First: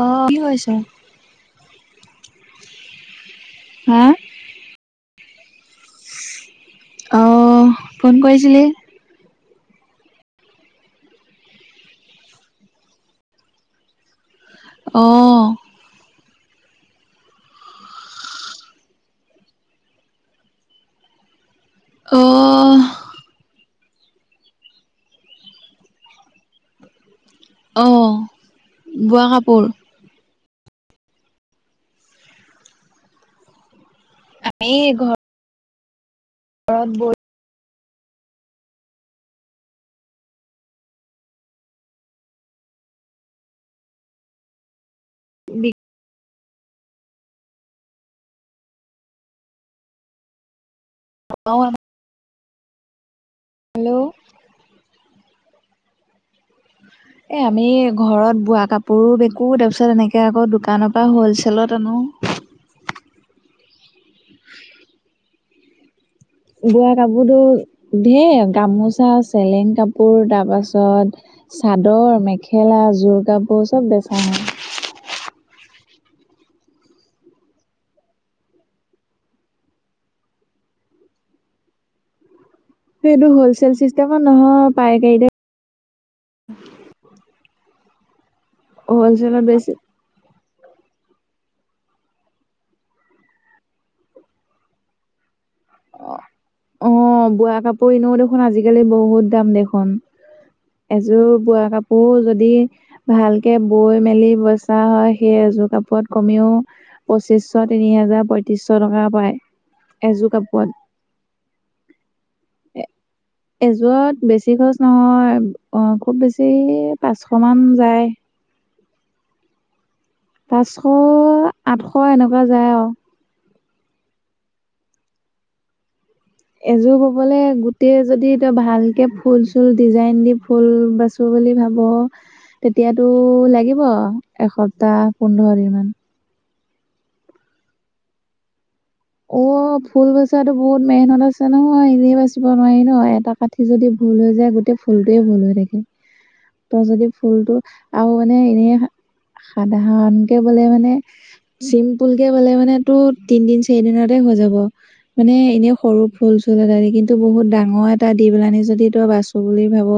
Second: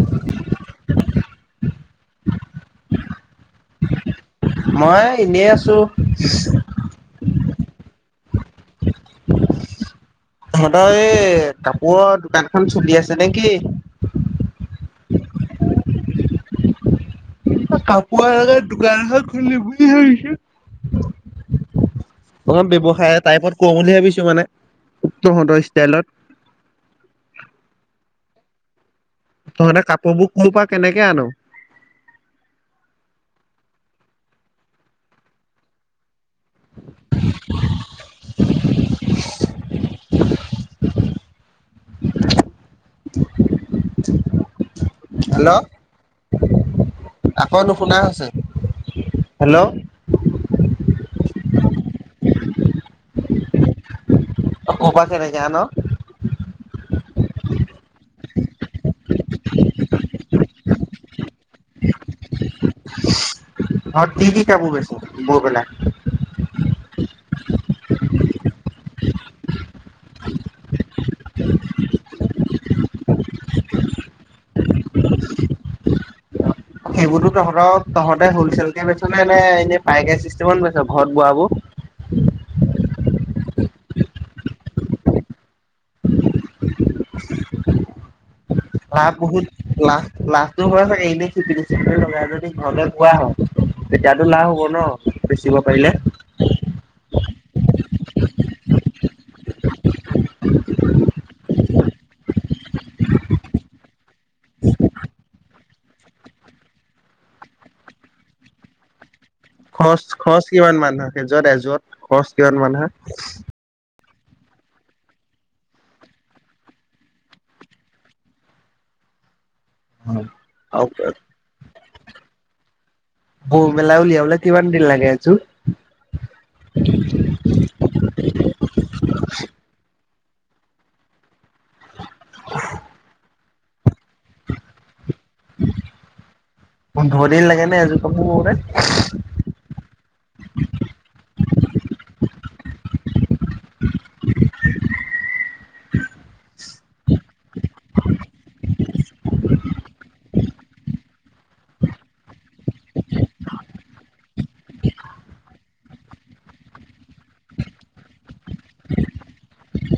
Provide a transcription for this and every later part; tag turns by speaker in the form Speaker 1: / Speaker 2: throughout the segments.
Speaker 1: অ কি কৰিছ হা
Speaker 2: মই এনেই আছো
Speaker 1: অ ফোন কৰিছিলি
Speaker 2: তহঁতৰ এই কাপোৰৰ দোকানখন চলি আছে নেকি
Speaker 1: অ
Speaker 2: কাপোৰ এনেকা দোকান এখন খুলিম বুলি ভাবিছো
Speaker 1: অ
Speaker 2: অকমান ব্যৱসায় টাইপত কওঁ বুলি ভাবিছো মানে তহঁতৰ ষ্টাইলত
Speaker 1: অ বোৱা কাপোৰ
Speaker 2: তহঁতে কাপোৰবোৰ ক পৰা কেনেকে আন
Speaker 1: আমি ঘ ঘৰত বৈ
Speaker 2: [unintelligible] হেল্ল' আকৌ নুশুনা হৈছে হেল্ল'
Speaker 1: অ হেল্ল'
Speaker 2: অ কপা কেনেকে আন
Speaker 1: এ আমি ঘৰত বোৱা কাপোৰো বিকো তাৰপিছত এনে কে আকৌ দোকানৰ পৰা হ'লচেলত আনো
Speaker 2: অ কি কি কাপোৰ বেছ বৈ পেলাই
Speaker 1: বোৱা কাপোৰতো ধঢ়েৰ গামোচা চেলেং কাপোৰ তাৰপাছত চাদৰ মেখেলা যোৰ কাপোৰ চব বেচা হয়
Speaker 2: সেইবোৰতো তহঁতক তহঁতে হলচেল কে বেছ নে এনে পাইকাৰী চিষ্টেমত বেছ ঘৰত বোৱা বোৰ
Speaker 1: এইটো হ'লচেল চিষ্টেমত নহয় পাইকাৰীতে
Speaker 2: লাভ
Speaker 1: হলচেলত
Speaker 2: বহুত
Speaker 1: বেছি
Speaker 2: লাখ লাখ এইটো হয় চাগে এনেই চিপিটি চিপিটি লগাই যদি ঘৰতে বোৱা হয় তেতিয়াতো লাভ হ'ব ন বেচিব পাৰিলে
Speaker 1: অ অ বোৱা কাপোৰ এনেও দেখোন আজিকালি বহুত দাম দেখোন এযোৰ বোৱা কাপোৰো যদি ভালকে বৈ মেলি বেচা হয় সেই এযোৰ কাপোৰত কমেও পঁচিশ, তিনি হাজাৰ, পঁয়ত্ৰিশ টকা পায়
Speaker 2: খৰচ
Speaker 1: এযোৰ
Speaker 2: খৰচ
Speaker 1: কাপোৰত
Speaker 2: কিমান মান হয় সেই যোৰত এযোৰত খৰচ কিমান মান হয়
Speaker 1: এযোৰত বেছি খৰছ নহয় খুব বেছি পাঁচশমান যায় পাঁচশ আঠশ এনেকুৱা যায় আও
Speaker 2: বৌ মেলা উলিয়াবলে কিমান দিন লাগে এযোৰ।
Speaker 1: এযোৰ বোবলে গোটেই যদি তই ভালকে ফুল চুল ডিজাইন দি ফুল বাচো বুলি ভাব। অ তেতিয়াতো লাগিব এসপ্তাহ পোন্ধৰ দিন মান।
Speaker 2: পোন্ধৰ দিন লাগে নে এযোৰ কাপোৰ বৌতে।
Speaker 1: অ ফুল বচাতো বহুত মেহনত আছে নহয় এনেই বাচিব নোৱাৰি ন এটা কাট যদি ভুল হৈ যায় গোটেই ফুলটোৱেই ভুল হৈ থাকে তই যদি ফুলতটো আৰু মানে এনেই সাধাৰণ কে বোলে মানে চিম পুল কে বোলে মানে তটো তিনদিন সেইদিনতে হৈ যাব। মানে এনেই সৰু ফুল চুল এটা দি কিন্তু বহুত ডাঙৰ এটা দি পেলানি যদি তই বাচো বুলি ভাব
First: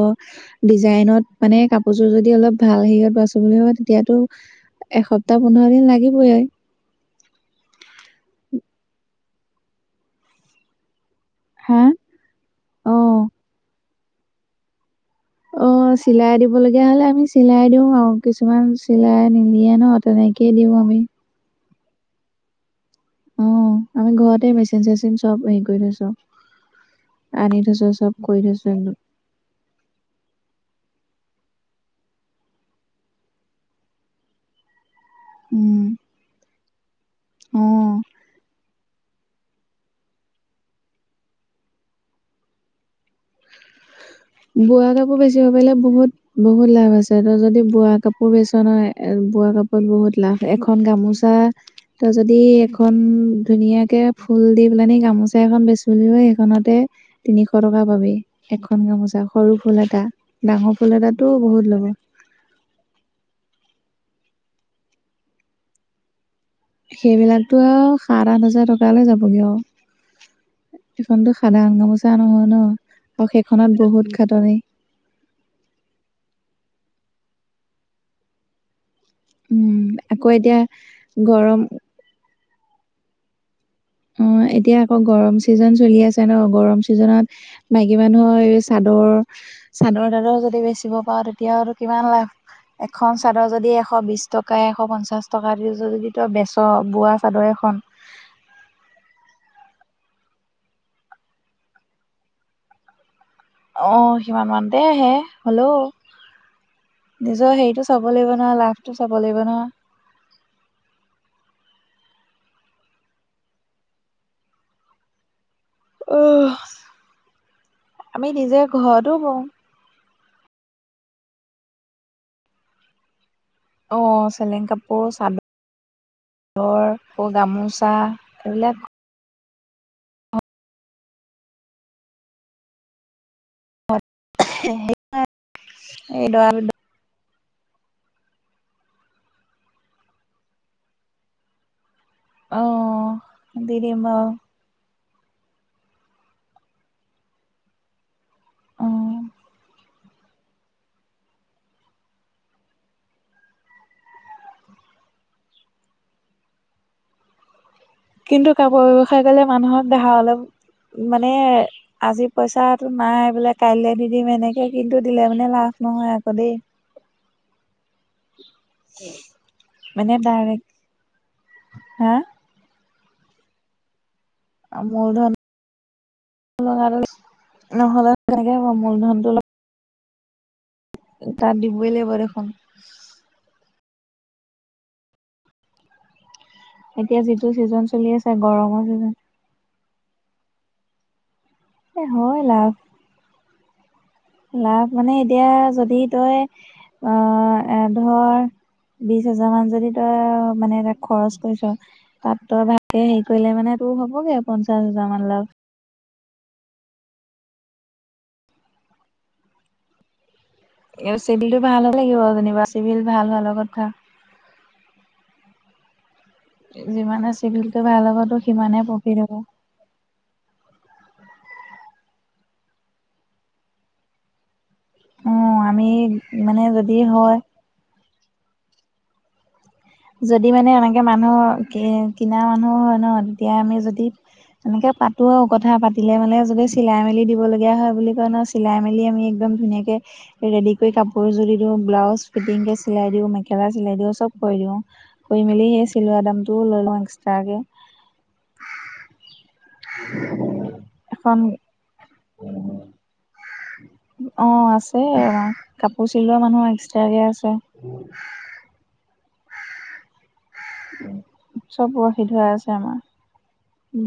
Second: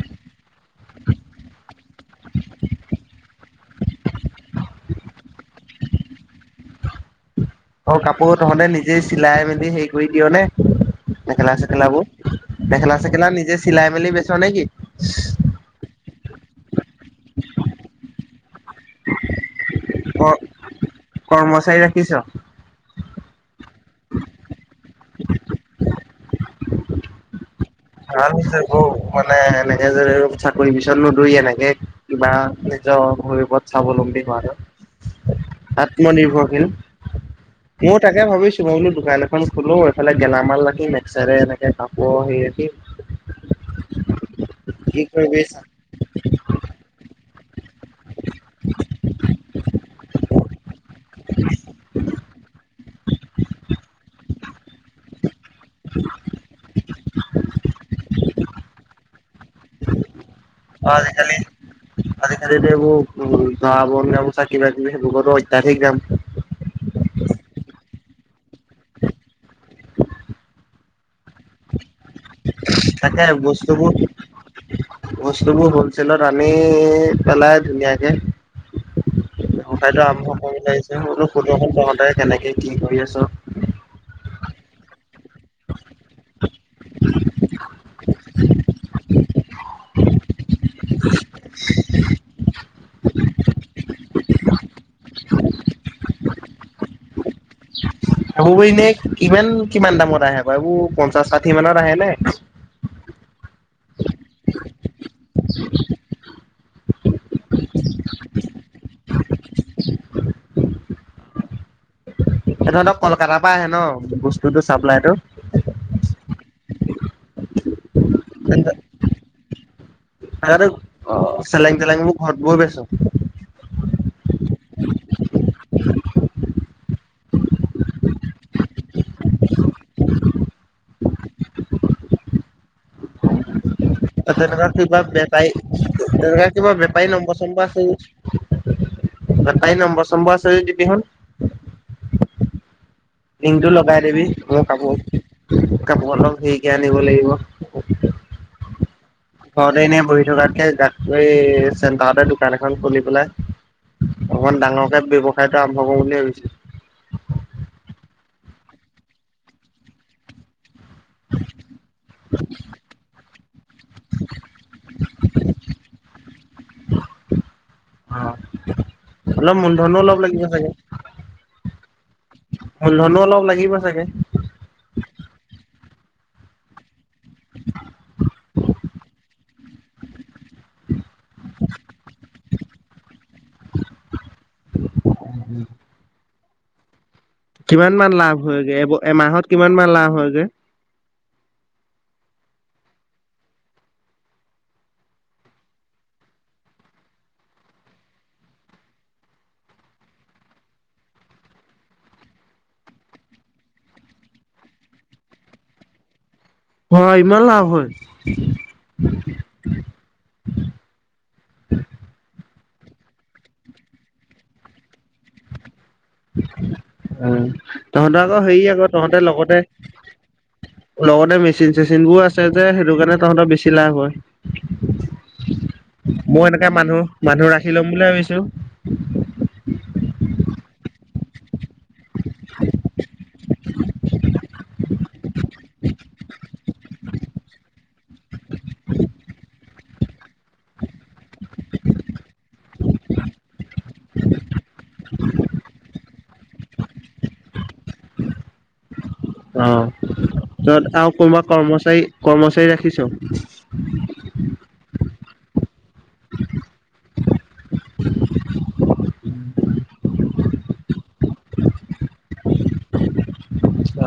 Speaker 1: ডিজাইনত মানে কাপোৰযোৰ যদি অলপ ভাল হেৰিয়ত বাছো বুলি কয় তেতিয়াতো এসপ্তাহ পোন্ধৰ দিন লাগিবয়ে।
Speaker 2: অ কাপোৰ তহঁতে নিজেই চিলাই মেলি হেৰি কৰি দিয় নে মেখেলা
Speaker 1: হা
Speaker 2: চেখেলাবোৰ?
Speaker 1: অ
Speaker 2: মেখেলা চেখেলা নিজে চিলাই মেলি বেচা নে কি?
Speaker 1: অ চিলাই দিবলগীয়া হ'লে আমি চিলাই দিও আৰু কিছুমান চিলাই মিলিয়ে ন
Speaker 2: ক
Speaker 1: তেনেকেই দিওঁ আমি।
Speaker 2: কৰ্মচাৰী ৰাখিছ?
Speaker 1: অ আমি ঘৰতে মেচিন চেচিন চব হেৰি কৰি থৈছো আনি থৈছো। চব
Speaker 2: ভাল
Speaker 1: কৰি
Speaker 2: হৈছে
Speaker 1: থৈছো
Speaker 2: বৌ
Speaker 1: একদম
Speaker 2: মানে এনেকে যে চাকৰি পিছত নদৌৰি এনেকে কিবা নিজৰ ভৰিৰ ওপৰত স্বাবলম্বী হোৱাতো।
Speaker 1: উম
Speaker 2: আত্মনিৰ্ভৰশীল।
Speaker 1: অ
Speaker 2: ময় তাকে ভাবিছো মই বোলো দোকান এখন খোলো এইফালে গেলামাল ৰাখিম এক সাইদে এনেকে কাপোৰ হি।
Speaker 1: বোৱা
Speaker 2: কি
Speaker 1: কাপোৰ
Speaker 2: কৰিবি
Speaker 1: বেছিব পাৰিলে বহুত বহুত লাভ আছে ত যদি বোৱা কাপোৰ বেচন হয় বোৱা কাপত বহুত লাভ এখন গামোচা ত যদি এখন ধুনীয়াকে ফুল দি পেলানি গামোচা এখন বেচু সেইখনতে তিনিশ টকা পাবি এখনকে মজা সৰু ফুল এটা ডাঙৰ ফুল এটাতটো বহুত ল'ব।
Speaker 2: খাল খালীতো এইবোৰ উম জাহ বনোৰ চাক কিবাকিবি সেইবোৰো অত্যাধিক দাম-
Speaker 1: সেইবিলাকতো আৰু সাত আঠ হাজাৰ টকালৈ যাবগৈ আৰু। এইখনতো সাধাৰণ গামোচা নহয় ন
Speaker 2: তাকে
Speaker 1: আৰু সেইখনত
Speaker 2: বস্তুবোৰ
Speaker 1: বহুত ঘাটনি।
Speaker 2: বস্তুবোৰ হলচেলত আনি পেলাই ধুনীয়াকে
Speaker 1: উম
Speaker 2: উঠাইতো
Speaker 1: আকৌ
Speaker 2: আৰম্ভ
Speaker 1: এতিয়া
Speaker 2: কৰি লাগিছে সতো
Speaker 1: গৰম
Speaker 2: সুধোকোন তহঁতে কেনেকে কি কৰি আছ?
Speaker 1: অ এতিয়া আকৌ গৰম চিজন চলি আছে ন গৰম চিজনত মাইকী মানুহৰ এই চাদৰ চাদৰ দাদৰ যদি বেচিব পাওঁ তেতিয়া আৰু কিমান লাভ। এখন চাদৰ যদি এশ বিছ টকা এশ পঞ্চাছ টকা দি যদি তই বেচ বোৱা চাদৰ এখন।
Speaker 2: হব এনে কিমান কিমান দামত আহে আকৌ এইবোৰ পঞ্চাশ ষাঠি মানত আহে নে?
Speaker 1: অ সিমান মমানতে আহে হ'লেও। নিজৰ হেৰিটো চাব লাগিব নোৱাৰ লাভটো চাব লাগিব নহ।
Speaker 2: এ তহঁতক কলকাতাৰ পৰা আহে ন বস্তুতটো চাপ্লাইটো।
Speaker 1: উ আমি নিজে ঘৰতো বওঁ।
Speaker 2: দাদো অ চেলেং চেলেং মোৰ ঘৰত বহ বেছ?
Speaker 1: অ চেলেং কাপোৰ চাদ ঘৰকৌ গামোচা এইবিলাক।
Speaker 2: তেনেকুৱা কিবা বেপাই
Speaker 1: এই
Speaker 2: তেনেকুৱা
Speaker 1: দৰা
Speaker 2: কিবা বে তাই নম্বৰ সম্বৰ আছে যদি তাই নম্বৰ সম্বৰ আছে যদি দিবি হ? [unintelligible]
Speaker 1: অঁ।
Speaker 2: লিংকটো লগাই দিবি। মোৰ কাপোৰ কাপোৰখন সৰিকে আনিব লাগিব।
Speaker 1: অ
Speaker 2: ঘৰতে এনে বহি থকাতকে। এই চেন্টাৰতে দোকান এখন খুলি পেলাই। অকমান ডাঙৰকে ব্যৱসায়তটো আৰম্ভ কৰিম বুলি ভাবিছো।
Speaker 1: কিন্তু কাপোৰ ব্যৱসায় কৰিলে মানুহক ধাৰলৈ মানে। আজি পইচাটো নাই বোলে কাইলেলৈ দি দিম এনেকে কিন্তু দিলে মানে লাভ নহয় আকৌ দেই।
Speaker 2: অলপ
Speaker 1: [unintelligible]
Speaker 2: মূলধনো অলপ
Speaker 1: মানে
Speaker 2: লাগিব
Speaker 1: ডাইৰেক হা।
Speaker 2: মূল ধন অলপ লাগিব চাগে?
Speaker 1: আৰু মূলধন নহলে কেনেকে হব মূলধনটো অ'। তাত দিবই লাগিব দেখোন।
Speaker 2: উম।
Speaker 1: এতিয়া যিটো ছিজন চলি
Speaker 2: মান লাভ
Speaker 1: আছে
Speaker 2: হয়গে
Speaker 1: গৰমৰ
Speaker 2: এব
Speaker 1: ছিজন।
Speaker 2: এমাহত কিমান মান লাভ হয় যে।
Speaker 1: হয় লাভ। লাভ মানে এতিয়া যদি তই আহ ধৰ। বিশ হাজাৰ মান যদি তই মানে ত খৰচ কৰিছ। তাত তই ভালকে হেৰি কৰিলে মানে তো হ'বগে পঞ্চাশ হাজাৰ মান লাভ।
Speaker 2: অ' ইমান লাভ হয়।
Speaker 1: এই চিভিল টো ভাল হে লাগিব যেনিবা চিভিল ভাল ভালৰ কথা।
Speaker 2: অ'
Speaker 1: যিমানে চিভিলটো ভাল
Speaker 2: তহঁতৰ
Speaker 1: হ'বতো
Speaker 2: আকৌ হেৰি
Speaker 1: সিমানে
Speaker 2: আকৌ
Speaker 1: প্ৰফিট
Speaker 2: তহঁতে
Speaker 1: হ'ব।
Speaker 2: লগতে। লগতে মেচিন চেচিন বোৰ আছে যে সেইটো কাৰণে তাহঁতৰ বেছি লাভ হয়।
Speaker 1: অ' আমি
Speaker 2: মই
Speaker 1: মানে
Speaker 2: এনেকে
Speaker 1: যদি
Speaker 2: মানুহ
Speaker 1: হয়
Speaker 2: মানুহ ৰাখি লম বুলি ভাবিছো।
Speaker 1: যদি মানে এনেকে মানুহ কি কিনা মানুহ হয় ন তেতিয়া আমি যদি। এনেকে পাতো আৰু কথা পাতিলে মানে যদি চিলাই মেলি দিব লগীয়া হয় বুলি কয় নহ। চিলাই মেলি আমি একদম ধুনীয়াকৈ। ৰেড কৰি কাপোৰ যোৰ দিওঁ ব্লাউজ ফিটিংকে চিলাই দিওঁ মেকেলা চিলাই দিওঁ চব কৈ দিওঁ। কৰি মেলি সেই চিলোৱা দামটোও লৈ লওঁ এক্স্ৰাকে।
Speaker 2: অ' তত আৰু
Speaker 1: এখন
Speaker 2: কোনোবা কৰ্মচাৰী কৰ্মচাৰী ৰাখিছ?
Speaker 1: অ' আছে আমাৰ, কাপোৰ চিলোৱা মানুহ এক্সট্ৰাকে আছে। উম। চব সুবিধা হৈ আছে আমাৰ।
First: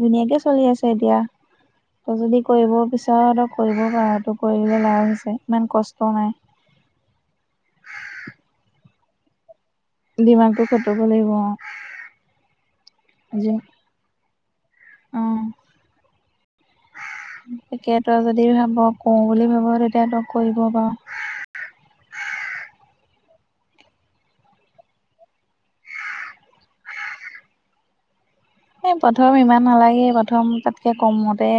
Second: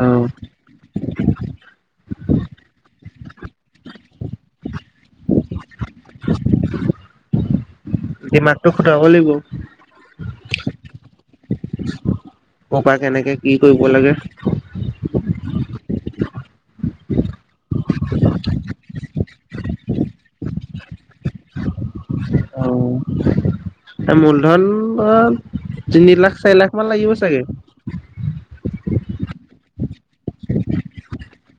Speaker 2: অ',
Speaker 1: চলি আছে এতিয়া। তই যদি কৰিব বিছাৰ কৰিব পাৰ তই কৰিলে লাভ আছে ইমান কষ্ট নাই।
Speaker 2: য মাতটো খুটাব লাগিব [unintelligible]
Speaker 1: দিমাগটো খটুব লাগিব
Speaker 2: কৰপৰা কেনেকে
Speaker 1: আজি
Speaker 2: কি কৰিব লাগে।
Speaker 1: অ' এতিয়া তই যদি ভাব। কওঁ বুলি ভাব, তেতিয়া তই কৰিব পাৰ।
Speaker 2: উম। মূলধন ধৰ তিনি লাখ চাৰি লাখ মান লাগিব চাগে?
Speaker 1: এ' প্ৰথম ইমান নালাগে, প্ৰথম তাতকে কমতে।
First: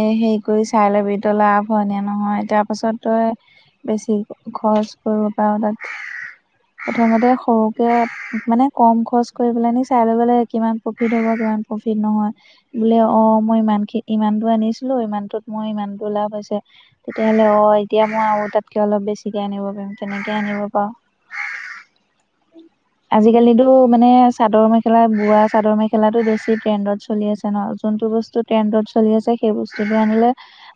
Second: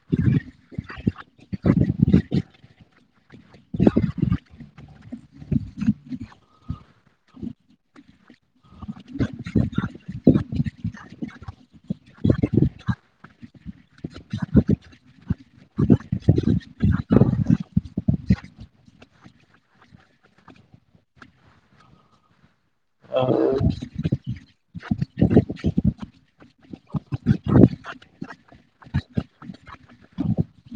Speaker 1: এ' হেৰি কৰি চাই লবি, তই লাভ হয় নে নহয় তাৰ পাছত তই। বেছি খৰচ কৰিব পাৰোঁ তাত প্ৰথমতে সৰুকে মানে কম খৰচ কৰিব পেলাই নি চাই লৈব লাগে কিমান প্ৰফিট হ'ব প্ৰফিট নহয়। বোলে অ মই ইমানখিনি ইমান দ আনিছিলো ইমানটোত মই ইমান দৰ লাভ হৈছে। তেতিয়াহ'লে অ এতিয়া মই আৰু তাতকে অলপ বেছিকে আনিব পাৰিম তেনেকে আনিব পাৰো। আজিকালিতো মানে চাদৰ মেখেলা বোৱা। চাদৰ মেখেলাটো বেছি ট্ৰেণ্ডত চলি আছে ন যোনতটো বস্তু ট্ৰেণ্ডত চলি আছে সেই বস্তুটো আনিলে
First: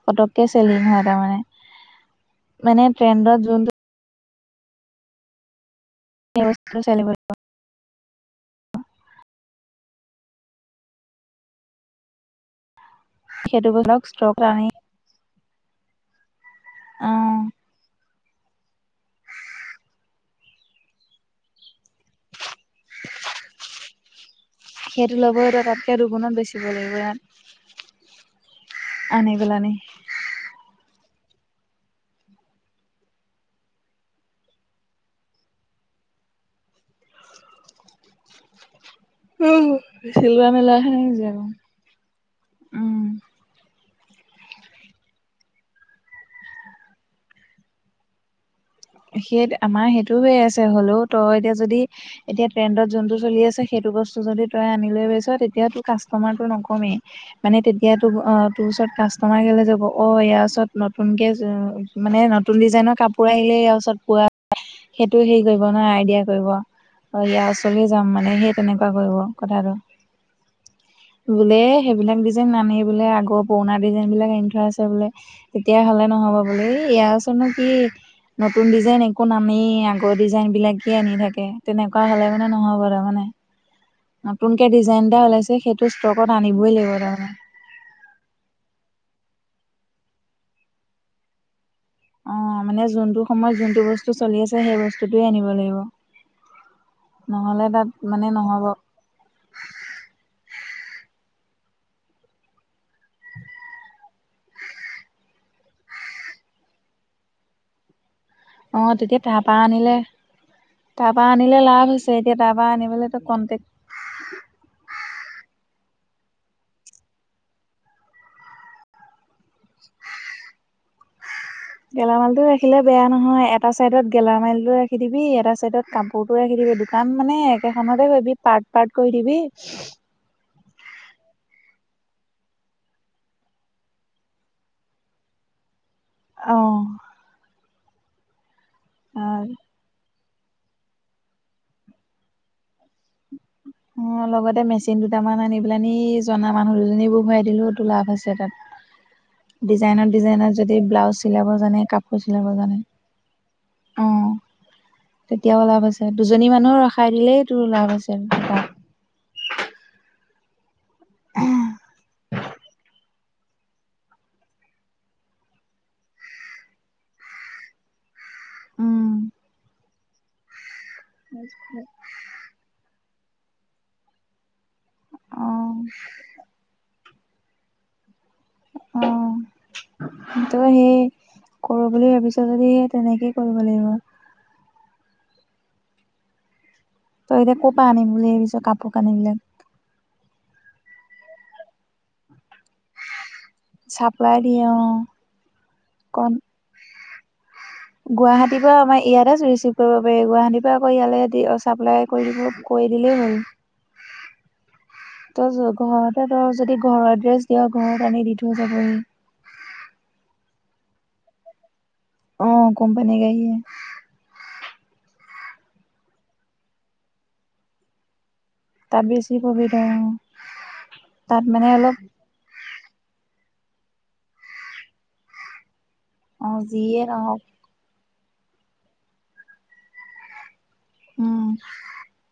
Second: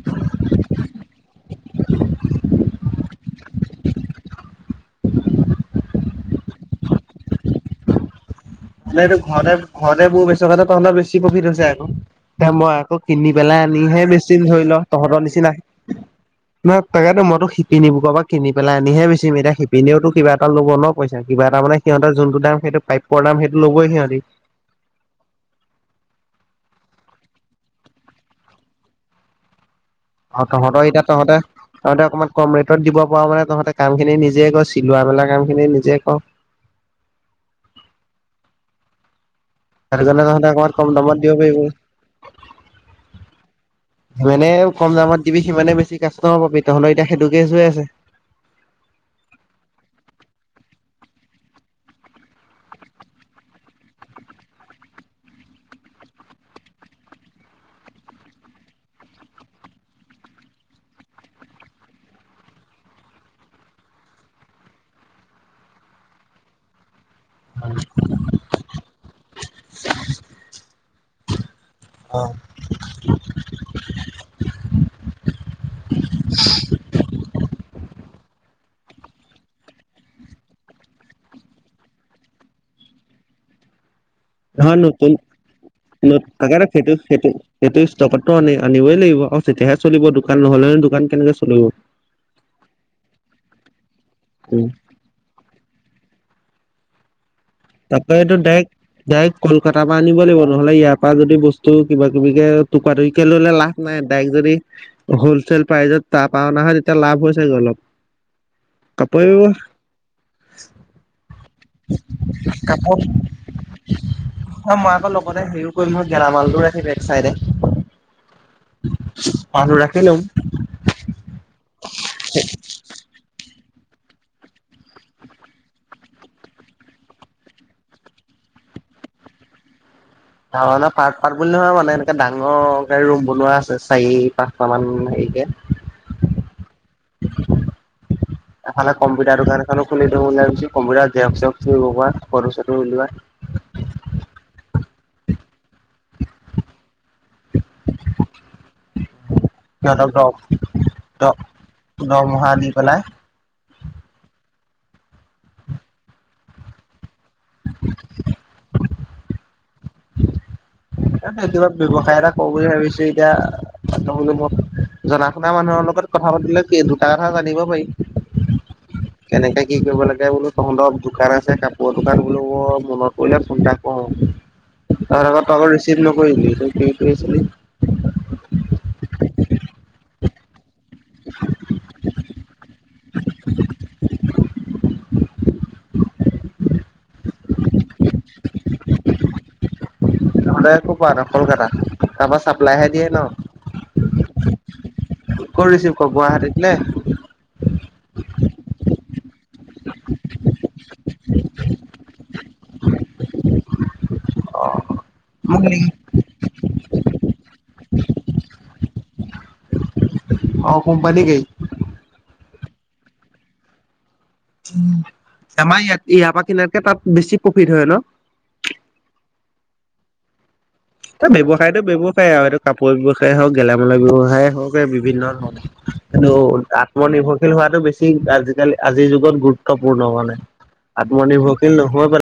Speaker 1: পককে চেলিং হ তাৰে মানে ট্ৰেণ্ডত জোনটো চলিব।
Speaker 2: মানে এইটো ঘৰতে ঘৰতে মোৰ বেচকা তহত বেছি প্ৰফিট হৈছে আকৌ তে মই আকৌ কিনি পেলাই
Speaker 1: সেইটো বস্তু
Speaker 2: আনিহে বেছি
Speaker 1: ষ্টক আনি
Speaker 2: ধৰি লও। তহঁতৰ নিচিনা নহ তাকেতো
Speaker 1: অ
Speaker 2: মইতো শিকি নিবো কবাক কিনি পেলাই আনিহে বেচিম এতি শিপিনীয়েওতো কিবা এটা লব ন পইা কিবা এটা মানে সিহঁত যোনটো দাম সেইটো প্ৰাপপৰ দাম সেইটো ল'ই সিহঁতি।
Speaker 1: সেইটো ল'বত তাতকৈ দুগুণত বেচিব লাগিব ইয়াত। আনিবেলা আনি।
Speaker 2: আৰু তহঁতৰ এতিয়া তহঁতে তহঁতে অকণমান কম ৰেটত দিব পৰা মানে তহঁতে কাম খিনি নিজে ক চিলোৱা মেলা কাম খিনি নিজে কৰ।
Speaker 1: উ
Speaker 2: সেইটো কাৰণে
Speaker 1: চিলোৱা
Speaker 2: তহঁতে অকমান কম
Speaker 1: মেলাখেনে
Speaker 2: দামত দিব পাৰিবি।
Speaker 1: উম।
Speaker 2: সিমানে কম দামত দিবি সিমানে বেছি কাষ্টমাৰ পাবি তহঁলে এতিয়া সেইটোকেজ হৈ আছে
Speaker 1: সেই আমাৰ সেইটো হৈ আছে হ'লেও তই এতিয়া যদি এতিয়া ট্ৰেণ্ডত যোনটো চলি আছে সেইটো বস্তু যদি তই আনি লৈৈছ তেতিয়া তো কাষ্টমাৰতটো নকমেই মানে তেতিয়া তোৰ অ তোৰ ওচৰত কাষ্টমাৰ কেলে যাব অ ইয়াৰ ওচৰত নতুনকে মানে নতুন ডিজাইনৰ কাপোৰ আহিলে ছত পোৱা সেইটো হেৰি কৰিব নহয় আইডিয়া কৰিব। অ ইয়াৰ ওচৰ যাম মানে সেই তেনেকুৱা কৰিব কথাটো। বোলে সেইবিলাক ডিজাইন নানি বোলে আগৰ পুৰণা ডিজাইন বিলাক আনি থৈ আছে বোলে তেতিয়াহ'লে নহ'ব বোলে এয়াওচনো কি নতুন ডিজাইন একো নামেই আগৰ ডিজাইনবিলাকেই আনি থাকে তেনেকুৱা হ'লে মানে নহ'য়ব তাৰমানে। নতুনকে
Speaker 2: হা
Speaker 1: ডিজাইন
Speaker 2: নতন
Speaker 1: এটা ওলাইছে সেইটো
Speaker 2: ন
Speaker 1: ষ্টকত
Speaker 2: ককাৰ
Speaker 1: আনিবই লাগিব
Speaker 2: ফেইটো সেট।
Speaker 1: তাৰমানে।
Speaker 2: এইটো ষ্টকতো আনে আনিবই লাগিব আৰু তেতিয়াহে চলিব দোকান নহলে দোকান কেনেকে চলিব।
Speaker 1: অ মানে যোনটো সময়ত যোনটো বস্তু চলি আছে সেই বস্তুটোৱে আনিব লাগিব। নহ'লে তাত
Speaker 2: তাপ
Speaker 1: মানে
Speaker 2: এইতটো
Speaker 1: নহ'ব
Speaker 2: ডাইৰেক্ট ডাইৰেক্ট কলকাতাৰ পৰা আনিব লাগিব নহ'লে ইয়াৰ পৰা যদি বস্তু কিবা কিবি টপা টপিৰিকে লৈ ললে লা নাই ডাইক্ যদি হলচেল প্ৰাইজত তাহ পাও ননা হয় তেতিয়া লাভ হৈছে জানো?
Speaker 1: অ তেতিয়া তাৰপা আনিলে তাৰপা আনিলে লাভ হৈছে। এতিয়া দাবা আনিবলৈতো কণ্টেক্ট
Speaker 2: অ মই আকৌ লগতে হেৰিও কৰিম ম গেলামালটো ৰাখি বে চাইডে। অ ৰাখিলো
Speaker 1: গেলামালটো ৰাখিলে বেয়া নহয় এটা চাইডত গেলামালটো ৰাখি দিবি এটা চাইডত কাপোৰটো ৰাখি দিবি দোকান মানে একেখনতে কৰিবি পাৰ্ট পাৰ্ট কৰি দিবি
Speaker 2: পাৰ্ট পাৰ্ট বুলি নহয় মানে এনেকে ডাঙৰ গে ৰুম বনোৱা আছে চাৰি পাঁচটা মান হেৰিকে।
Speaker 1: অ।
Speaker 2: এফালে কম্পিউটাৰ দোকান
Speaker 1: অ
Speaker 2: এখনো খুলিম। ওলাই পিছত কোমোৰা জেৰক্স চেৰক্স লগোৱা ফটো চটো ওলোৱা
Speaker 1: অ লগতে মেচিন দুটামান আনি পেলানী জনা মানুহ দুজনী বহোৱাই দিলেওতো লাভ আছে তাত ডিজাইনৰ
Speaker 2: সিহঁতক
Speaker 1: ডিজাইনৰ যদি ব্লাউজ
Speaker 2: দ
Speaker 1: চিলাব জানে কাপোৰ
Speaker 2: দৰমহা
Speaker 1: চিলাব
Speaker 2: দি
Speaker 1: জানে
Speaker 2: পেলাই
Speaker 1: অ তেতিয়াও লাভ আছে দুজনী মানুহ ৰখাই দিলেই তোৰ লাভ আছে তাত
Speaker 2: তাকেহে কিবা ব্যৱসায় এটা কও বুলি ভাবিছো এতিয়া অতদিন মূৰত জনা শুনা মানুহৰ লগত কথা পাতিলে কি দুটা কথা জানিব পাৰিম
Speaker 1: উম
Speaker 2: কেনেকে কি কৰিব লাগে বোলো তহঁতৰ দোকান আছে কাপোৰৰ দোকান বোলো বৰ মনত পৰিলে ফোন এটা কৰো অ
Speaker 1: অ
Speaker 2: তহঁতৰ ৰি চিপ নকৰিলি তই কি কৰি আছিলি
Speaker 1: ত সেই
Speaker 2: [unintelligible]
Speaker 1: কৰো বুলি ভাবিছ যদি তেনেকেই কৰিব লাগিব তই এতিয়া কপা আনিম বুলি ভাবিছ কাপোৰ কানি বিলাক
Speaker 2: লে কপা আনা কলকাত তাৰপা চাপ্লাইহে দিয়ে ন
Speaker 1: চাপ্লাই দিয়ে অ',
Speaker 2: কত ৰিচিভ কৰ
Speaker 1: কণ
Speaker 2: গুৱাহাটীত নে
Speaker 1: গুৱাহাটীৰ পৰা আমাৰ ইয়াতে ৰিচিভ কৰিব পাৰি গুৱাহাটীত কোৰিয়াৰ কৰি ইয়ালে চাপ্লাই কৰি দিব কৰি দিলেই হ'ল তই
Speaker 2: মোক নেকি?
Speaker 1: জগহত তহঁতৰ যদি ঘৰৰ এড্ৰেছ দিয় ঘৰত আনি দি থৈ যাবহি
Speaker 2: অ কোম্পানী গাড়ী
Speaker 1: অ কোম্পানী গাড়ীয়ে
Speaker 2: আমাৰ ইয়াত ইয়াৰ পৰা কিনাতকে তাত বেছি প্ৰফিট হয় ন
Speaker 1: তাত বেছি প্ৰফিট হয় অ
Speaker 2: এ
Speaker 1: তাত মানে
Speaker 2: ব্যৱসায়তো
Speaker 1: অলপ
Speaker 2: ব্যয়ৱসায় আৰু এইটো কাপোৰ ব্যয়ৱসায় হওক গেলামালৰ ব্যয়ৱসায় হওক এই বিভিন্ন ধৰণৰ কিন্তু
Speaker 1: অ', যিয়ে নহওক
Speaker 2: আত্মনিৰ্ভৰশীল হোৱাতো বেছি আজিকালি আজিৰ যুগত গুৰুত্বপূৰ্ণ মানে
Speaker 1: উম।
Speaker 2: আত্মনিৰ্ভৰশীল নহয় বা